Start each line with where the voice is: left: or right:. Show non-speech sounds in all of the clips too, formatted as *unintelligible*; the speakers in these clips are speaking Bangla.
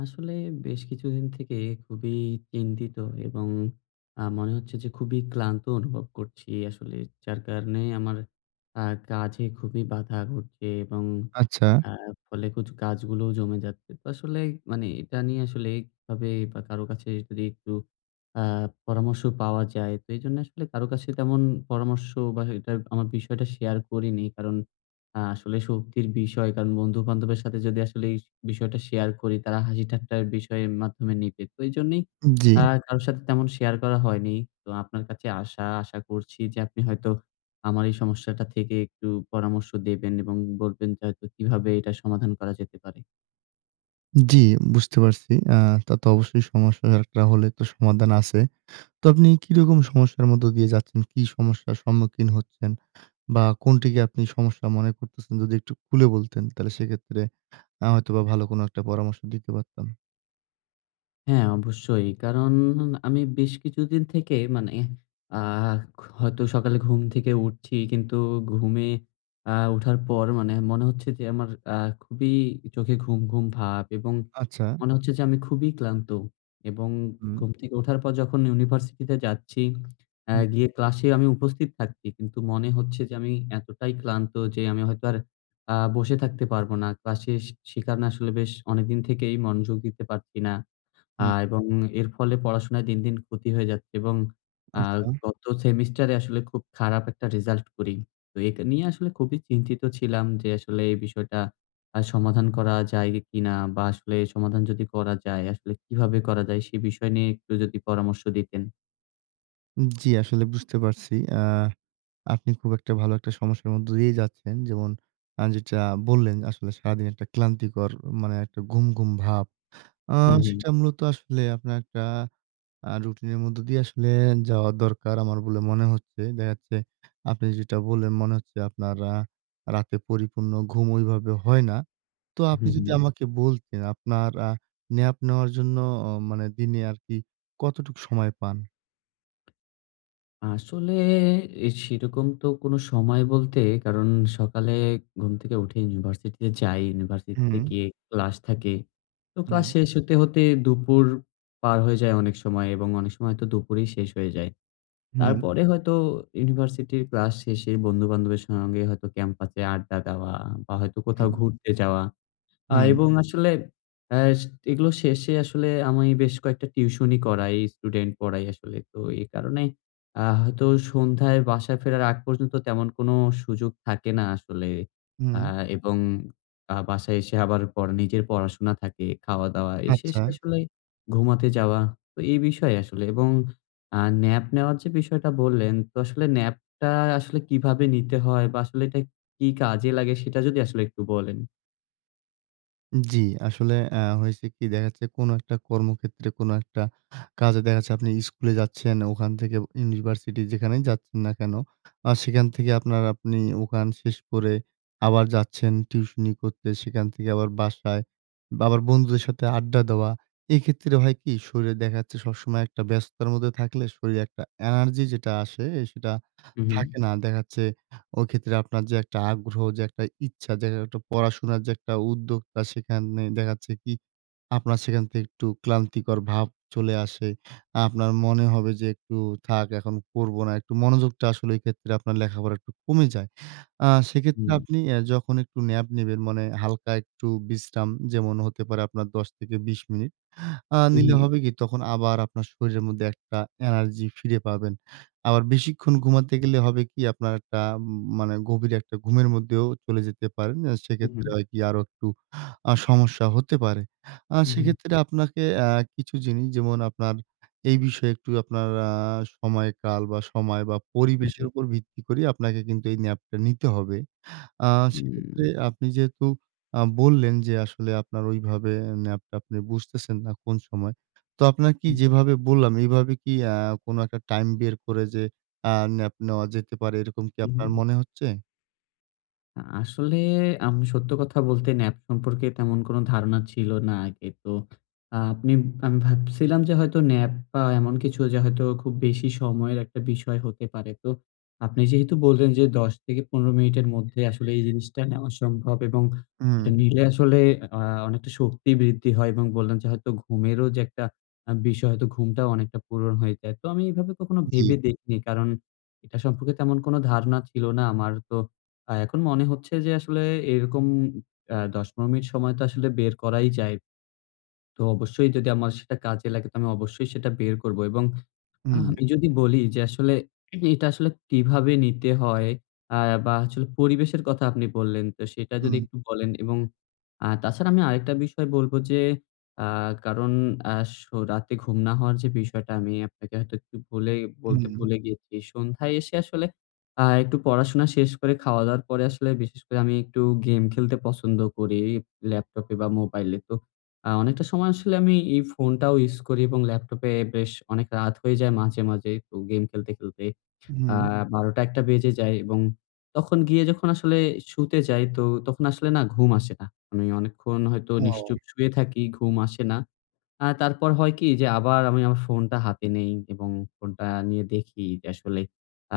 left: আসলে বেশ কিছুদিন থেকে খুবই চিন্তিত এবং অ্যা মনে হচ্ছে যে, খুবই ক্লান্ত অনুভব করছি আসলে। যার কারণে আমার অ্যা কাজে খুবই বাধা ঘটছে এবং
right: আচ্ছা।
left: অ্যা ফলে কিছু কাজগুলোও জমে যাচ্ছে। তো আসলে মানে এটা নিয়ে আসলে এইভাবে বা কারো কাছে যদি একটু অ্যা পরামর্শ পাওয়া যায় তো এই জন্যে আসলে কারো কাছে তেমন পরামর্শ বা এটা আমার বিষয়টা শেয়ার করিনি। কারণ অ্যা আসলে শক্তির বিষয় কারণ বন্ধু-বান্ধবের সাথে যদি আসলে এই বিষয়টা শেয়ার করি তারা হাসি ঠাট্টার বিষয়ের মাধ্যমে নিবে। তো এইজন্যই
right: জি।
left: অ্যা কারো সাথে তেমন শেয়ার করা হয়নি। তো আপনার কাছে আশা আশা করছি যে, আপনি হয়তো আমার এই সমস্যাটা থেকে একটু পরামর্শ দেবেন এবং বলবেন যে, হয়তো কিভাবে এটা সমাধান করা যেতে পারে?
right: জি, বুঝতে পারছি। অ্যা তা তো অবশ্যই সমস্যা একটা হলে তো সমাধান আছে। তো আপনি কি রকম সমস্যার মধ্যে দিয়ে যাচ্ছেন? কি সমস্যার সম্মুখীন হচ্ছেন বা কোনটিকে আপনি সমস্যা মনে করতেছেন? যদি একটু খুলে বলতেন তাহলে সেক্ষেত্রে অ্যা হয়তোবা ভালো কোন একটা পরামর্শ দিতে পারতাম।
left: হ্যাঁ, অবশ্যই। কারণ আমি বেশ কিছুদিন থেকে মানে এহ আ হয়তো সকালে ঘুম থেকে উঠছি, কিন্তু ঘুমিয়ে আ ওঠার পর মানে মনে হচ্ছে যে, আমার আ খুবই চোখে ঘুম, ঘুম ভাব এবং
right: আচ্ছা।
left: মনে হচ্ছে যে, আমি খুবই ক্লান্ত এবং
right: হুম।
left: ঘুম থেকে ওঠার পর যখন ইউনিভার্সিটিতে যাচ্ছি, আ
right: হুম।
left: গিয়ে ক্লাসে আমি উপস্থিত থাকছি কিন্তু মনে হচ্ছে যে, আমি এতটাই ক্লান্ত যে, আমি হয়তো আর আ বসে থাকতে পারবো না ক্লাসে। সে কারনে আসলে বেশ অনেকদিন থেকেই মনোযোগ দিতে পারছি না। আ
right: হুম।
left: এবং এর ফলে পড়াশোনায় দিন, দিন ক্ষতি হয়ে যাচ্ছে, এবং আ
right: আচ্ছা।
left: গত সেমেস্টার এ আসলে খুব খারাপ একটা রেজাল্ট করি। তো এটা নিয়ে আসলে খুবই চিন্তিত ছিলাম যে, আসলে এই বিষয়টা আ সমাধান করা যায় কিনা? বা আসলে সমাধান যদি করা যায়, আসলে কিভাবে করা যায়? সে বিষয় নিয়ে একটু যদি পরামর্শ দিতেন?
right: জী, আসলে বুঝতে পারছি। আ আপনি খুব একটা ভালো একটা সমস্যার মধ্যে দিয়েই যাচ্ছেন। যেমন আ যেটা বললেন আসলে সারাদিন একটা ক্লান্তিকর মানে একটা ঘুম, ঘুম ভাব। আ
left: হুম, হুম,
right: সেটা মূলত আসলে আপনার একটা আ রুটিন এর মধ্য দিয়ে আসলে যাওয়ার দরকার, আমার বলে মনে হচ্ছে। দেখা যাচ্ছে আপনি যেটা বললেন, মনে হচ্ছে আপনার আ রাতে পরিপূর্ণ ঘুম ওইভাবে হয় না। তো আপনি
left: হুম,
right: যদি
left: হুম।
right: আমাকে বলতেন, আপনার আ ন্যাপ নেওয়ার জন্য অ মানে দিনে আরকি কতটুকু সময় পান?
left: আসলে এ সেরকম তো কোন সময় বলতে কারণ, সকালে ঘুম থেকে উঠে ইউনিভার্সিটিতে যাই। ইউনিভার্সিটিতে
right: হুম।
left: গিয়ে ক্লাস থাকে। তো
right: হুম।
left: ক্লাস শেষ হতে, হতে, দুপুর পার হয়ে যায় অনেক সময়। এবং অনেক সময় হয়তো দুপুরেই শেষ হয়ে যায়।
right: হুম।
left: তারপরে হয়তো ইউনিভার্সিটির ক্লাস শেষে বন্ধু-বান্ধবের সঙ্গে হয়তো ক্যাম্পাসে আড্ডা দেওয়া বা, হয়তো কোথাও
right: হুম।
left: ঘুরতে যাওয়া। আ
right: হুম।
left: এবং আসলে এস এগুলো শেষে আসলে আমি বেশ কয়েকটা টিউশনি করাই, স্টুডেন্ট পড়াই আসলে। তো এই কারণেই আ হয়তো সন্ধ্যায় বাসায় ফেরার আগ পর্যন্ত তেমন কোন সুযোগ থাকে না আসলে। আ
right: হুম।
left: এবং আ বাসায় এসে আবার পড়া নিজের পড়াশোনা থাকে, খাওয়া-দাওয়া এসে
right: আচ্ছা।
left: এসে আসলে ঘুমাতে যাওয়া। তো এই বিষয় আসলে এবং আ ন্যাপ নেওয়ার যে, বিষয়টা বললেন। তো আসলে ন্যাপটা আসলে কিভাবে নিতে হয় বা, আসলে এটা কি কাজে লাগে? সেটা যদি আসলে একটু বলেন।
right: জি, আসলে আ হয়েছে কি? দেখা যাচ্ছে কোন একটা কর্মক্ষেত্রে, কোন একটা কাজে দেখা যাচ্ছে আপনি স্কুলে যাচ্ছেন। ওখান থেকে ইউনিভার্সিটি, যেখানে যাচ্ছেন না কেন? আর সেখান থেকে আপনার আপনি ওখান শেষ করে আবার যাচ্ছেন টিউশনি করতে। সেখান থেকে আবার বাসায়, বাবার বন্ধুদের সাথে আড্ডা দেওয়া। এক্ষেত্রে হয় কি? শরীরে দেখা যাচ্ছে সবসময় একটা ব্যস্ততার মধ্যে থাকলে শরীরে একটা এনার্জি যেটা আসে, আ সেটা
left: হুম, হুম।
right: থাকে না। দেখা যাচ্ছে ওইক্ষেত্রে আপনার যে, একটা আগ্রহ, যে, একটা ইচ্ছা যে, একটা পড়াশোনার যে, একটা উদ্যোক্তা সেখানে দেখা যাচ্ছে কি? আপনার সেখান থেকে একটু ক্লান্তিকর ভাব চলে আসে। আপনার মনে হবে যে, "একটু থাক। এখন করবো না।" একটু মনোযোগটা আসলে এইক্ষেত্রে আপনার লেখাপড়া একটু কমে যায়। আ সেক্ষেত্রে
left: হুম।
right: আপনি এ যখন একটু ন্যাপ নিবেন, মানে হালকা একটু বিশ্রাম, যেমন হতে পারে আপনার ১০-২০ মিনিট। আ
left: হুম,
right: নিলে
left: হুম।
right: হবে কি? তখন আবার আপনার শরীরের মধ্যে একটা এনার্জি ফিরে পাবেন। আবার বেশিক্ষণ ঘুমাতে
left: হুম।
right: গেলে হবে কি? আপনার একটা উম মানে গভীর একটা ঘুমের মধ্যেও চলে যেতে পারেন। আ
left: হুম,
right: সেক্ষেত্রে
left: হুম।
right: হয় কি? আরো একটু আ সমস্যা হতে পারে। আ
left: হুম, হুম।
right: সেক্ষেত্রে আপনাকে আ কিছু জিনিস যেমন আপনার এই বিষয়ে একটু আপনার আ সময়কাল বা, সময় বা,
left: হু,
right: পরিবেশের
left: হুম।
right: উপর ভিত্তি করে আপনাকে কিন্তু এই ন্যাপটা নিতে হবে। আ সেক্ষেত্রে
left: হুম।
right: আপনি যেহেতু আ বললেন যে, আসলে আপনার ওইভাবে ন্যাপটা আপনি বুঝতেছেন না কোন সময়। তো আপনাকি
left: হুম।
right: যেভাবে বললাম, এইভাবে কি আ কোন একটা টাইম বের করে যে, আ ন্যাপ নেওয়া যেতে পারে, এরকম কি
left: হু,
right: আপনার
left: হুম।
right: মনে হচ্ছে?
left: আ আসলে আমি সত্য কথা বলতে ন্যাপ সম্পর্কে, তেমন কোন ধারণা ছিল না আগে। তো আ আপনি আমি ভাবছিলাম, যে, হয়তো ন্যাপ, বা এমন কিছু যে, হয়তো খুব বেশি সময়ের একটা বিষয় হতে পারে। তো আপনি যেহেতু বললে, ন যে, ১০-১৫ মিনিটের মধ্যে আসলে এই জিনিসটা নেওয়া সম্ভব, এবং এটা
right: হুম।
left: নিলে আসলে আ অনেকটা শক্তি বৃদ্ধি হয়, এবং বললেন যে, হয়তো ঘুমেরও যে, একটা আ বিষয়, হয়তো ঘুমটাও অনেকটা পূরণ হয়ে যায়। তো আমি এভাবে কখনো
right: জি।
left: ভেবে দেখিনি। কারণ এটা সম্পর্কে তেমন কোন ধারণা ছিল না আমার। তো আ এখন মনে হচ্ছে, যে, আসলে এরকম আ ১০-১৫ মিনিট সময় তো আসলে বের করাই যায়। তো অবশ্যই যদি আমার সেটা কাজে লাগে, তো আমি অবশ্যই সেটা বের করব, এবং আ
right: হুম।
left: আমি যদি বলি যে, আসলে *swallows* এটা আসলে কিভাবে নিতে হয়? আ বা হচ্ছে পরিবেশের কথা আপনি বললেন, তো সেটা যদি
right: হুম।
left: একটু বলেন, এবং আ তাছাড়া আমি আরেকটা বিষয় বলব যে, আ কারণ আ সো রাতে ঘুম না হওয়ার যে, বিষয়টা আমি আপনাকে হয়তো একটু বলে বলতে
right: হুম।
left: ভুলে গিয়েছি। সন্ধ্যায় এসে আসলে আ একটু পড়াশোনা শেষ করে, খাওয়া-দাওয়ার পরে, আসলে বিশেষ করে আমি একটু গেম খেলতে পছন্দ করি, ল্যাপটপে বা মোবাইলে। তো আ অনেকটা সময় আসলে আমি এই ফোনটাও ইউস করি এবং ল্যাপটপে বেশ অনেক রাত হয়ে যায় মাঝে, মাঝে তো গেম খেলতে, খেলতে। আ
right: হুম।
left: ১২ঃ০০-১ঃ০০ বেজে যায়, এবং তখন গিয়ে যখন আসলে শুতে যাই, তখন আসলে না ঘুম আসে না। আমি অনেকক্ষণ হয়তো নিশ্চুপ
right: ও!
left: শুয়ে থাকি, ঘুম আসে না। আ তারপর হয় কি? যে, আবার আমি আমার ফোনটা হাতে নেই, এবং ফোনটা নিয়ে দেখি যে, আসলে।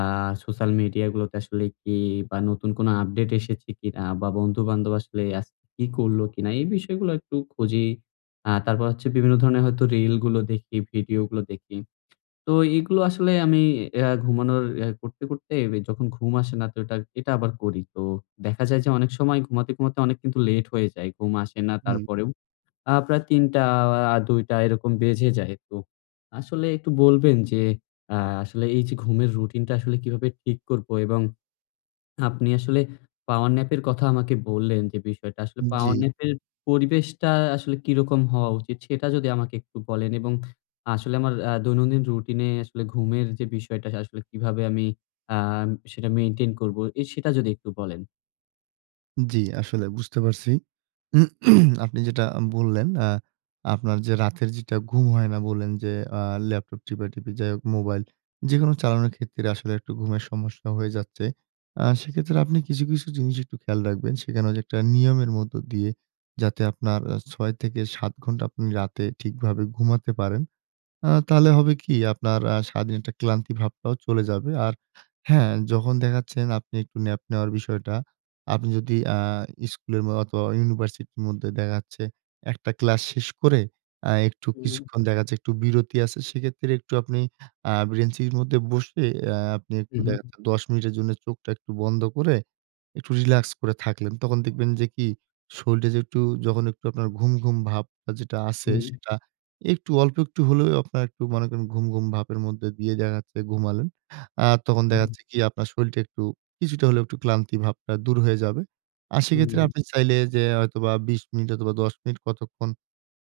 left: আ সোশ্যাল মিডিয়া গুলোতে আসলে কি? বা নতুন কোন আপডেট এসেছে কিনা, বা বন্ধুবান্ধব আসলে আজকে কি করলো কিনা, এই বিষয়গুলো একটু খুঁজি। আ তারপর হচ্ছে বিভিন্ন ধরনের হয়তো রিলগুলো দেখি, ভিডিওগুলো দেখি। তো এগুলো আসলে আমি আ ঘুমানোর আ করতে, করতে এ যখন ঘুম আসে না, তো এটা, এটা আবার করি। তো দেখা যায় যে, অনেক সময় ঘুমাতে, ঘুমাতে অনেক কিন্তু লেট হয়ে যায়, ঘুম আসে না,
right: হুম।
left: তারপরেও আ প্রায় ৩ঃ০০, ২ঃ০০ এরকম বেজে যায়। তো আসলে একটু বলবেন যে, আ আসলে এই যে, ঘুমের রুটিনটা আসলে কিভাবে ঠিক করব? এবং আপনি আসলে পাওয়ার ন্যাপ এর কথা আমাকে বললেন, যে, বিষয়টা আসলে
right: উম জি।
left: পাওয়ার ন্যাপ এর পরিবেশটা আসলে কিরকম হওয়া উচিত? সেটা যদি আমাকে একটু বলেন, এবং আসলে আমার আ দৈনন্দিন রুটিনে আসলে ঘুমের যে, বিষয়টা আসলে কিভাবে আমি আ সেটা মেইনটেইন করব, এ সেটা যদি একটু বলেন?
right: জি, আসলে বুঝতে পারছি। *clears throat* আপনি যেটা আ বললেন আ আপনার যে রাতের যেটা ঘুম হয় না বললেন যে, আ ল্যাপটপ টিপাটিপি যাই হোক, মোবাইল যেকোনো চালানোর ক্ষেত্রে আসলে একটু ঘুমের সমস্যা হয়ে যাচ্ছে। আ সেক্ষেত্রে আপনি কিছু, কিছু জিনিস একটু খেয়াল রাখবেন। সেখানে যে, একটা নিয়মের মধ্য দিয়ে যাতে আপনার আ ৬ থেকে ৭ ঘণ্টা আপনি রাতে ঠিকভাবে ঘুমাতে পারেন। আ তাহলে
left: হু।
right: হবে কি? আপনার আ সারাদিন একটা ক্লান্তি ভাবটাও চলে যাবে। আর হ্যাঁ, যখন দেখা যাচ্ছে না আপনি একটু ন্যাপ নেওয়ার বিষয়টা। আপনি যদি আ স্কুলের অথবা ইউনিভার্সিটির মধ্যে দেখা যাচ্ছে একটা ক্লাস শেষ করে আ একটু
left: হুম।
right: কিছুক্ষণ দেখা যাচ্ছে একটু বিরতি আছে। সেক্ষেত্রে একটু আপনি আ বেঞ্চের মধ্যে বসে আ আপনি
left: হু,
right: একটু দেখা
left: হু।
right: যাচ্ছে ১০ মিনিটের জন্য চোখটা একটু বন্ধ করে, একটু রিল্যাক্স করে থাকলেন। তখন দেখবেন যে কি? শরীর যে একটু, যখন একটু আপনার ঘুম, ঘুম ভাবটা যেটা আছে
left: হুম।
right: সেটা একটু, অল্প একটু হলেও আপনার একটু মনে করেন ঘুম, ঘুম ভাবের মধ্যে দিয়ে দেখা যাচ্ছে ঘুমালেন। আর তখন দেখা
left: হুম।
right: যাচ্ছে কি আপনার শরীরটা একটু, কিছুটা হলেও একটু ক্লান্তি ভাবটা দূর হয়ে যাবে। আর
left: হু,
right: সেক্ষেত্রে
left: হু।
right: আপনি চাইলে যে হয়তোবা ২০ মিনিট অথবা ১০ মিনিট কতক্ষণ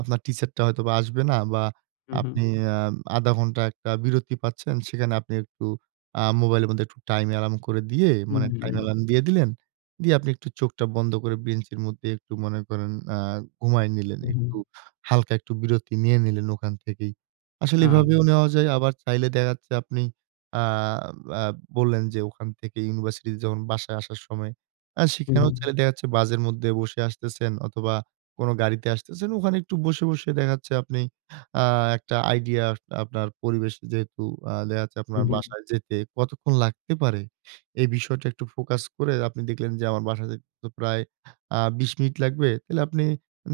right: আপনার টিচারটা হয়তো আসবে না বা
left: হুম, হুম।
right: আপনি আম ১/২ ঘন্টা একটা বিরতি পাচ্ছেন। সেখানে আপনি একটু আ মোবাইলের মধ্যে একটু টাইম এলার্ম করে দিয়ে। মানে
left: হুম।
right: টাইম এলার্ম দিয়ে দিলেন। দিয়ে আপনি একটু চোখটা বন্ধ করে বেঞ্চের মধ্যে একটু মনে করেন আ ঘুমায়ে নিলেন।
left: হু,
right: একটু
left: হু।
right: হালকা, একটু বিরতি নিয়ে নিলেন ওখান থেকেই। আসলে
left: আ
right: এভাবেও নেওয়া যায়, আবার চাইলে দেখা যাচ্ছে আপনি আ আব বললেন যে ওখান থেকে ইউনিভার্সিটিতে যখন বাসায় আসার সময় আ
left: হুম,
right: সেখানেও
left: হুম।
right: চাইলে দেখা যাচ্ছে বাসের মধ্যে বসে আসতেছেন অথবা কোন গাড়িতে আসতেছেন ওখানে একটু বসে, বসে দেখা যাচ্ছে আপনি আ একটা আইডিয়া, আপনার পরিবেশে যেহেতু আ দেখা যাচ্ছে আপনার
left: হুম, হুম।
right: বাসায় যেতে কতক্ষণ লাগতে পারে, এই বিষয়টা একটু ফোকাস করে আপনি দেখলেন যে, আমার বাসায় যেতে তো প্রায় আ ২০ মিনিট লাগবে। তাইলে আপনি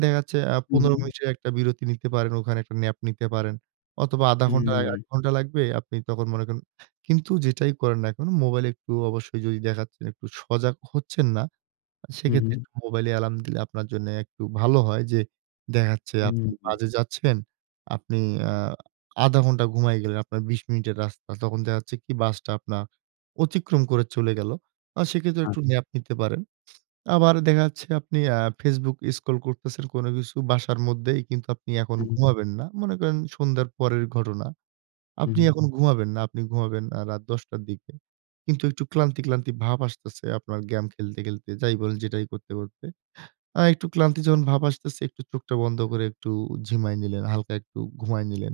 right: দেখা যাচ্ছে আ
left: হুম,
right: ১৫
left: হুম।
right: মিনিটের একটা বিরতি নিতে পারেন, ওখানে একটা ন্যাপ নিতে পারেন। অথবা ১/২ ঘন্টা, ১
left: হুম।
right: ঘন্টা লাগবে। আপনি তখন মনে করেন। কিন্তু যেটাই করেন না এখন মোবাইল একটু অবশ্যই যদি দেখা যাচ্ছে যে একটু সজাগ হচ্ছেন না। আ
left: হুম,
right: সেক্ষেত্রে
left: হুম।
right: মোবাইলে এলার্ম দিলে আপনার জন্য একটু ভালো হয় যে, দেখা যাচ্ছে আপনি
left: হু।
right: বাজে যাচ্ছেন, আপনি আ ১/২ ঘন্টা ঘুমায়ে গেলেন, আপনার ২০ মিনিটের রাস্তা। তখন দেখা যাচ্ছে কি বাসটা আপনার অতিক্রম করে চলে গেলো। আর সেক্ষেত্রে
left: আচ্ছা।
right: একটু ন্যাপ নিতে পারেন। আবার দেখা যাচ্ছে আপনি আ Facebook স্ক্রল করতেছেন কোন কিছু বাসার মধ্যেই, কিন্তু আপনি এখন
left: হু।
right: ঘুমাবেন না। মনে করেন সন্ধ্যার পরের ঘটনা।
left: হুম,
right: আপনি
left: হুম।
right: এখন ঘুমাবেন না, আপনি ঘুমাবেন আ রাত ১০ টার দিকে। কিন্তু একটু ক্লান্তি, ক্লান্তি ভাব আসতেছে আপনার গেম খেলতে, খেলতে যাই বলেন, যেটাই করতে, করতে। আ একটু ক্লান্তি যখন ভাব আসতেছে একটু চোখটা বন্ধ করে একটু ঝিমাই নিলেন, হালকা একটু ঘুমায় নিলেন।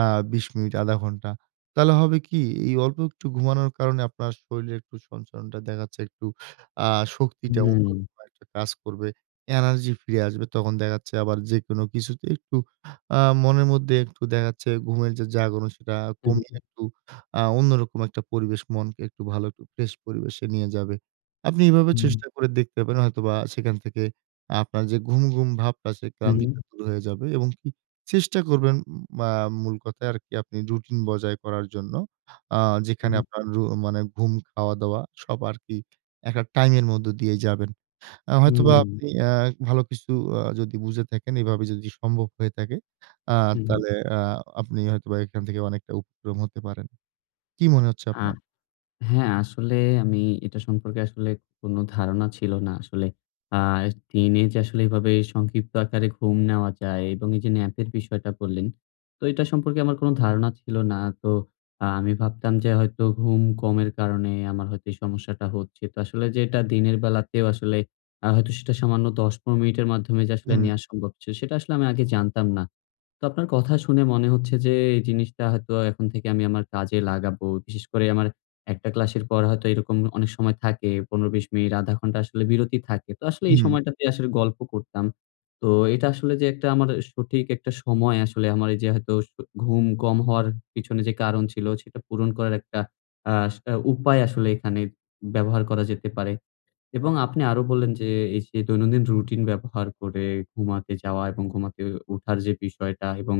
right: আ ২০ মিনিট, ১/২ ঘন্টা। তাহলে হবে কি? এই অল্প একটু ঘুমানোর কারণে আপনার শরীরের একটু সঞ্চরণটা দেখা যাচ্ছে একটু আ শক্তিটা
left: হুম।
right: *unintelligible* কাজ করবে। এনার্জি ফিরে আসবে। তখন দেখা যাচ্ছে আবার যেকোনো কিছুতে একটু আ মনের মধ্যে একটু দেখা যাচ্ছে ঘুমের যে জাগন সেটা
left: হু,
right: কমিয়ে
left: হু।
right: একটু আ অন্যরকম একটা পরিবেশ। মনকে একটু ভালো একটু ফ্রেশ পরিবেশে নিয়ে যাবে। আপনি এভাবে
left: হুম।
right: চেষ্টা করে দেখতে পারেন হয়তোবা সেখান থেকে আপনার যে ঘুম, ঘুম ভাবটা আছে।
left: হু।
right: ক্লান্তিটা দূর হয়ে যাবে এবং হু চেষ্টা করবেন ম আ মূল কথায় আর কি আপনি রুটিন বজায় করার জন্য। আ
left: হুম,
right: যেখানে
left: হুম।
right: আপনার রু মানে ঘুম খাওয়া-দাওয়া সব আর কি এক এক টাইম এর মধ্যে দিয়ে যাবেন। আ হয়তোবা
left: হুম।
right: আপনি আ ভালো কিছু আ যদি বুঝে থাকেন এভাবে যদি সম্ভব হয়ে থাকে, আ
left: হু।
right: তাহলে আ আপনি হয়তোবা এখান থেকে অনেকটা উপক্রম হতে পারেন। কি মনে হচ্ছে
left: আ
right: আপনার?
left: হ্যাঁ আসলে আমি এটা সম্পর্কে আসলে কোন ধারণা ছিল না আসলে। আ দিনে যে আসলে এভাবে সংক্ষিপ্ত আকারে ঘুম নেওয়া যায় এবং এই যে, ন্যাপের বিষয়টা বললেন। তো এটা সম্পর্কে আমার কোন ধারণা ছিল না। তো আমি ভাবতাম যে হয়তো ঘুম কমের কারণে আমার হয়তো এই সমস্যাটা হচ্ছে। তো আসলে যে এটা দিনের বেলাতেও আসলে হয়তো সেটা সামান্য ১০ ১৫ মিনিটের মাধ্যমে যে আসলে
right: হুম।
left: নেয়া সম্ভব ছিল। সেটা আসলে আমি আগে জানতাম না। তো আপনার কথা শুনে মনে হচ্ছে যে এই জিনিসটা হয়তো এখন থেকে আমি আমার কাজে লাগাবো। বিশেষ করে আমার একটা ক্লাসের পর হয়তো এরকম অনেক সময় থাকে। ১৫ ২০ মিনিট, ১/২ ঘন্টা আসলে বিরতি থাকে। তো আসলে এই
right: হু।
left: সময়টাতেই আসলে গল্প করতাম। তো এটা আসলে যে, একটা আমার সঠিক একটা সময় আসলে আমার যে হয়তো আস ঘুম কম হওয়ার পিছনে যে কারণ ছিল সেটা পূরণ করার একটা আ সেটা উপায় আসলে এখানে ব্যবহার করা যেতে পারে। এবং আপনি আরো বললেন যে, এই যে দৈনন্দিন রুটিন ব্যবহার করে ঘুমাতে যাওয়া এবং ঘুমাতে উঠার যে বিষয়টা এবং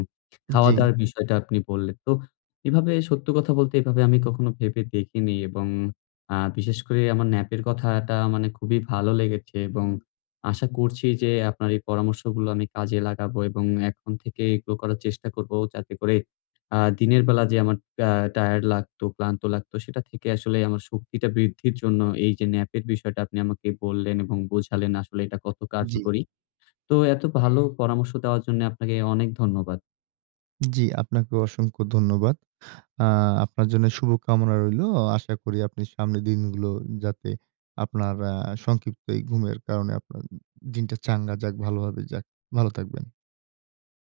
right: জি।
left: খাওয়া-দাওয়ার বিষয়টা আপনি বললেন। তো এভাবে সত্য কথা বলতে এভাবে আমি কখনো ভেবে দেখিনি। এবং আ বিশেষ করে আমার ন্যাপের কথাটা মানে খুবই ভালো লেগেছে এবং আশা করছি যে, আপনার এই পরামর্শগুলো আমি কাজে লাগাবো এবং এখন থেকে এগুলো করার চেষ্টা করবো যাতে করে আ দিনের বেলা যে আমার আ টায়ারড লাগতো, ক্লান্ত লাগতো সেটা থেকে আসলে আমার শক্তিটা বৃদ্ধির জন্য, এই যে ন্যাপের বিষয়টা আপনি আমাকে বললেন এবং বোঝালেন আসলে এটা কত
right: জি।
left: কার্যকরী। তো এত ভালো পরামর্শ দেওয়ার জন্য আপনাকে অনেক ধন্যবাদ।
right: জি, আপনাকেও অসংখ্য ধন্যবাদ। আ আপনার জন্য শুভ কামনা রইলো। আশা করি আপনি সামনের দিনগুলো যাতে আপনার আ সংক্ষিপ্ত এই ঘুমের কারণে আপনার দিনটা চাঙ্গা যাক, ভালোভাবে যাক, ভালো থাকবেন।